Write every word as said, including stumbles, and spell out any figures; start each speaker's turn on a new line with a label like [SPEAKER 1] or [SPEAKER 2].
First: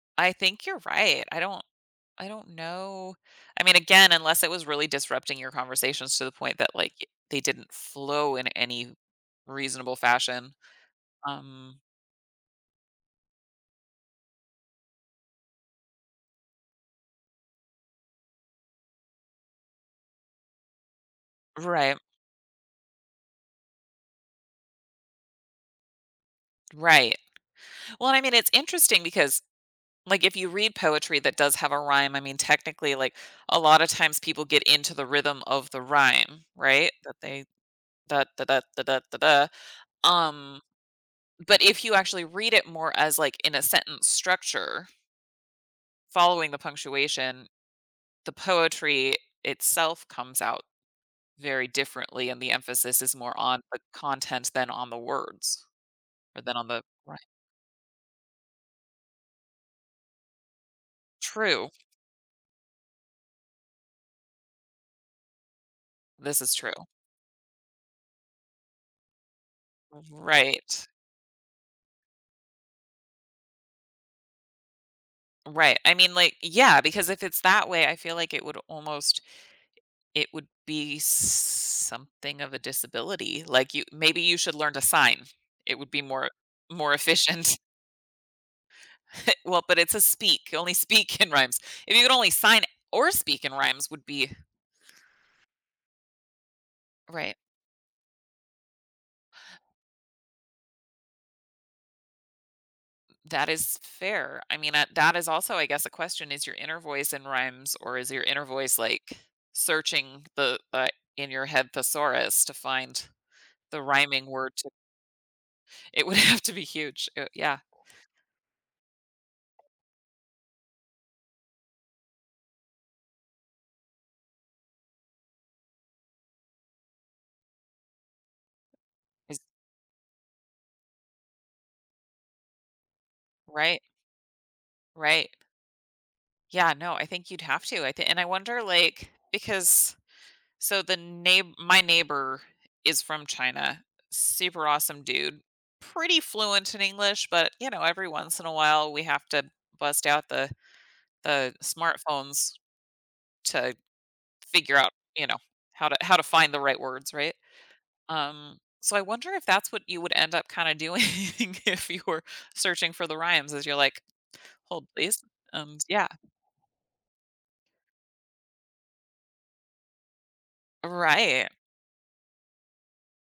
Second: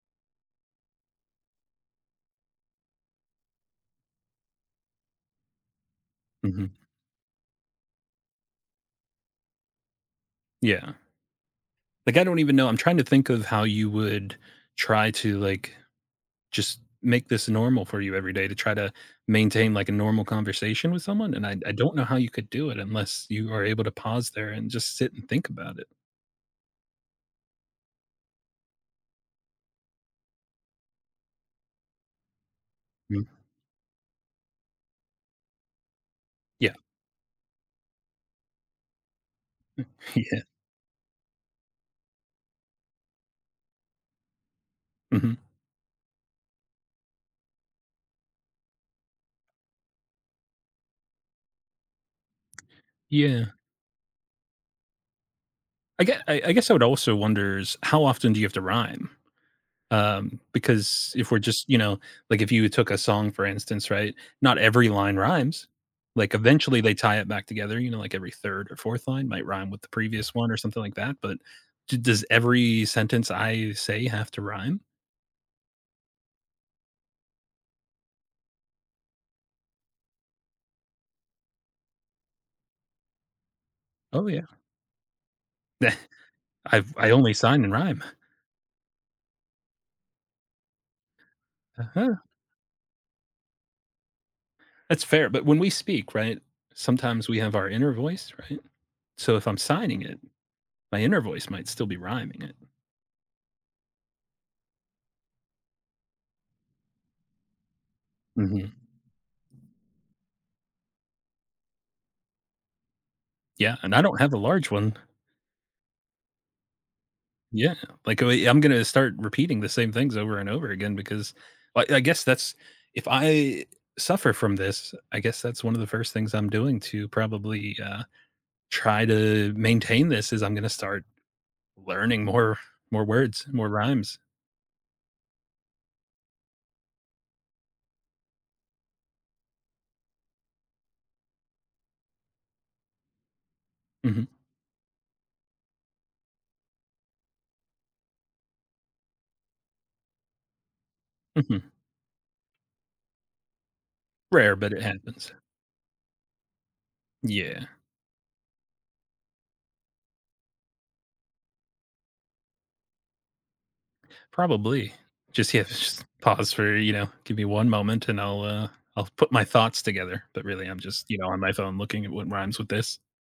[SPEAKER 1] I think you're right, I don't I don't know I mean, again, unless it was really disrupting your conversations to the point
[SPEAKER 2] Mhm.
[SPEAKER 1] that, like, y they didn't flow in any reasonable fashion,
[SPEAKER 2] Yeah.
[SPEAKER 1] um
[SPEAKER 2] Like, I don't even know. I'm trying to think of how you would try to, like, just make this normal for you every day, to try to maintain, like, a normal conversation with someone, and I d I don't
[SPEAKER 1] Right.
[SPEAKER 2] know how you could do it unless you are able to pause there and just sit and think about it.
[SPEAKER 1] Right. Well, I mean, it's interesting because, like, if you read poetry that does have a rhyme, I mean, technically, like,
[SPEAKER 2] Mm.
[SPEAKER 1] a lotta times people get into the rhythm of the rhyme,
[SPEAKER 2] Yeah.
[SPEAKER 1] right? That they ,"dah, da dah, da dah, da dah,"
[SPEAKER 2] Yeah.
[SPEAKER 1] um, but if you actually read it more as, like, in a sentence structure
[SPEAKER 2] Mhm.
[SPEAKER 1] following the punctuation, the poetry itself comes out very differently, and the emphasis is more
[SPEAKER 2] Yeah.
[SPEAKER 1] on the content than on the words,
[SPEAKER 2] I ge I
[SPEAKER 1] or
[SPEAKER 2] I
[SPEAKER 1] than on
[SPEAKER 2] guess I
[SPEAKER 1] the
[SPEAKER 2] would also
[SPEAKER 1] right.
[SPEAKER 2] wonders, how often do you have to rhyme? Um, because if we're just
[SPEAKER 1] True.
[SPEAKER 2] you know, like, if you took a song, for instance, right? Not every line rhymes. Like,
[SPEAKER 1] This is true.
[SPEAKER 2] eventually, they tie it back together, you know, like, every third or fourth line might rhyme with the previous one or something
[SPEAKER 1] Right.
[SPEAKER 2] like that, but d does every sentence I say have to rhyme?
[SPEAKER 1] Right, I mean, like eh, yeah, because if it's that way, I feel like it would almost it would be something of a disability, like, you maybe
[SPEAKER 2] Oh,
[SPEAKER 1] you
[SPEAKER 2] yeah.
[SPEAKER 1] should learn to sign. It would be more e
[SPEAKER 2] I've
[SPEAKER 1] more
[SPEAKER 2] I only
[SPEAKER 1] efficient.
[SPEAKER 2] sign and rhyme.
[SPEAKER 1] Well, but it's a speak, you only speak in rhymes. If you could
[SPEAKER 2] Uh-huh.
[SPEAKER 1] only sign or speak in rhymes would be
[SPEAKER 2] That's fair, but when we speak, right, sometimes
[SPEAKER 1] Right.
[SPEAKER 2] we have our inner voice, right? So, if I'm signing it, my inner voice might still be rhyming it.
[SPEAKER 1] That is fair. I mean, uh, that is also, I guess, a question, is your inner voice in rhymes or is your inner
[SPEAKER 2] Mhm.
[SPEAKER 1] voice, like, searching the, uh, in-your-head thesaurus to find
[SPEAKER 2] Yeah,
[SPEAKER 1] the
[SPEAKER 2] and I don't
[SPEAKER 1] rhyming
[SPEAKER 2] have the
[SPEAKER 1] word, too?
[SPEAKER 2] large one.
[SPEAKER 1] It would have to be huge, uh, yeah.
[SPEAKER 2] Yeah. Like, uh, I'm gonna start repeating the same things over and over again because I I guess that's if I suffer from this, I guess that's one of the first things I'm doing to probably, uh, try
[SPEAKER 1] Is
[SPEAKER 2] to maintain this, is I'm gonna start learning more more words, more
[SPEAKER 1] Right.
[SPEAKER 2] rhymes.
[SPEAKER 1] Right. Yeah, no, I think you'd have to. I thi and I wonder, like because so, the neigh my neighbor is from China,
[SPEAKER 2] Mhm.
[SPEAKER 1] super awesome dude, pretty fluent in English, but, you know, every once in a while, we have to bust out the the
[SPEAKER 2] Mhm.
[SPEAKER 1] smartphones to
[SPEAKER 2] Rare, but
[SPEAKER 1] figure
[SPEAKER 2] it
[SPEAKER 1] out, you
[SPEAKER 2] happens.
[SPEAKER 1] know, how to how to find the right words, right?
[SPEAKER 2] Yeah.
[SPEAKER 1] Um, so I wonder if that's what you would end up, kinda doing if you were searching for the rhymes as you're like, "Hold,
[SPEAKER 2] Probably.
[SPEAKER 1] please."
[SPEAKER 2] Just
[SPEAKER 1] Um, s
[SPEAKER 2] yes, p
[SPEAKER 1] yeah.
[SPEAKER 2] pause for, you know "Give me one moment, and I'll, uh I'll put my thoughts together." But, really, I'm just, you know, on
[SPEAKER 1] Right.
[SPEAKER 2] my phone looking at what rhymes with this.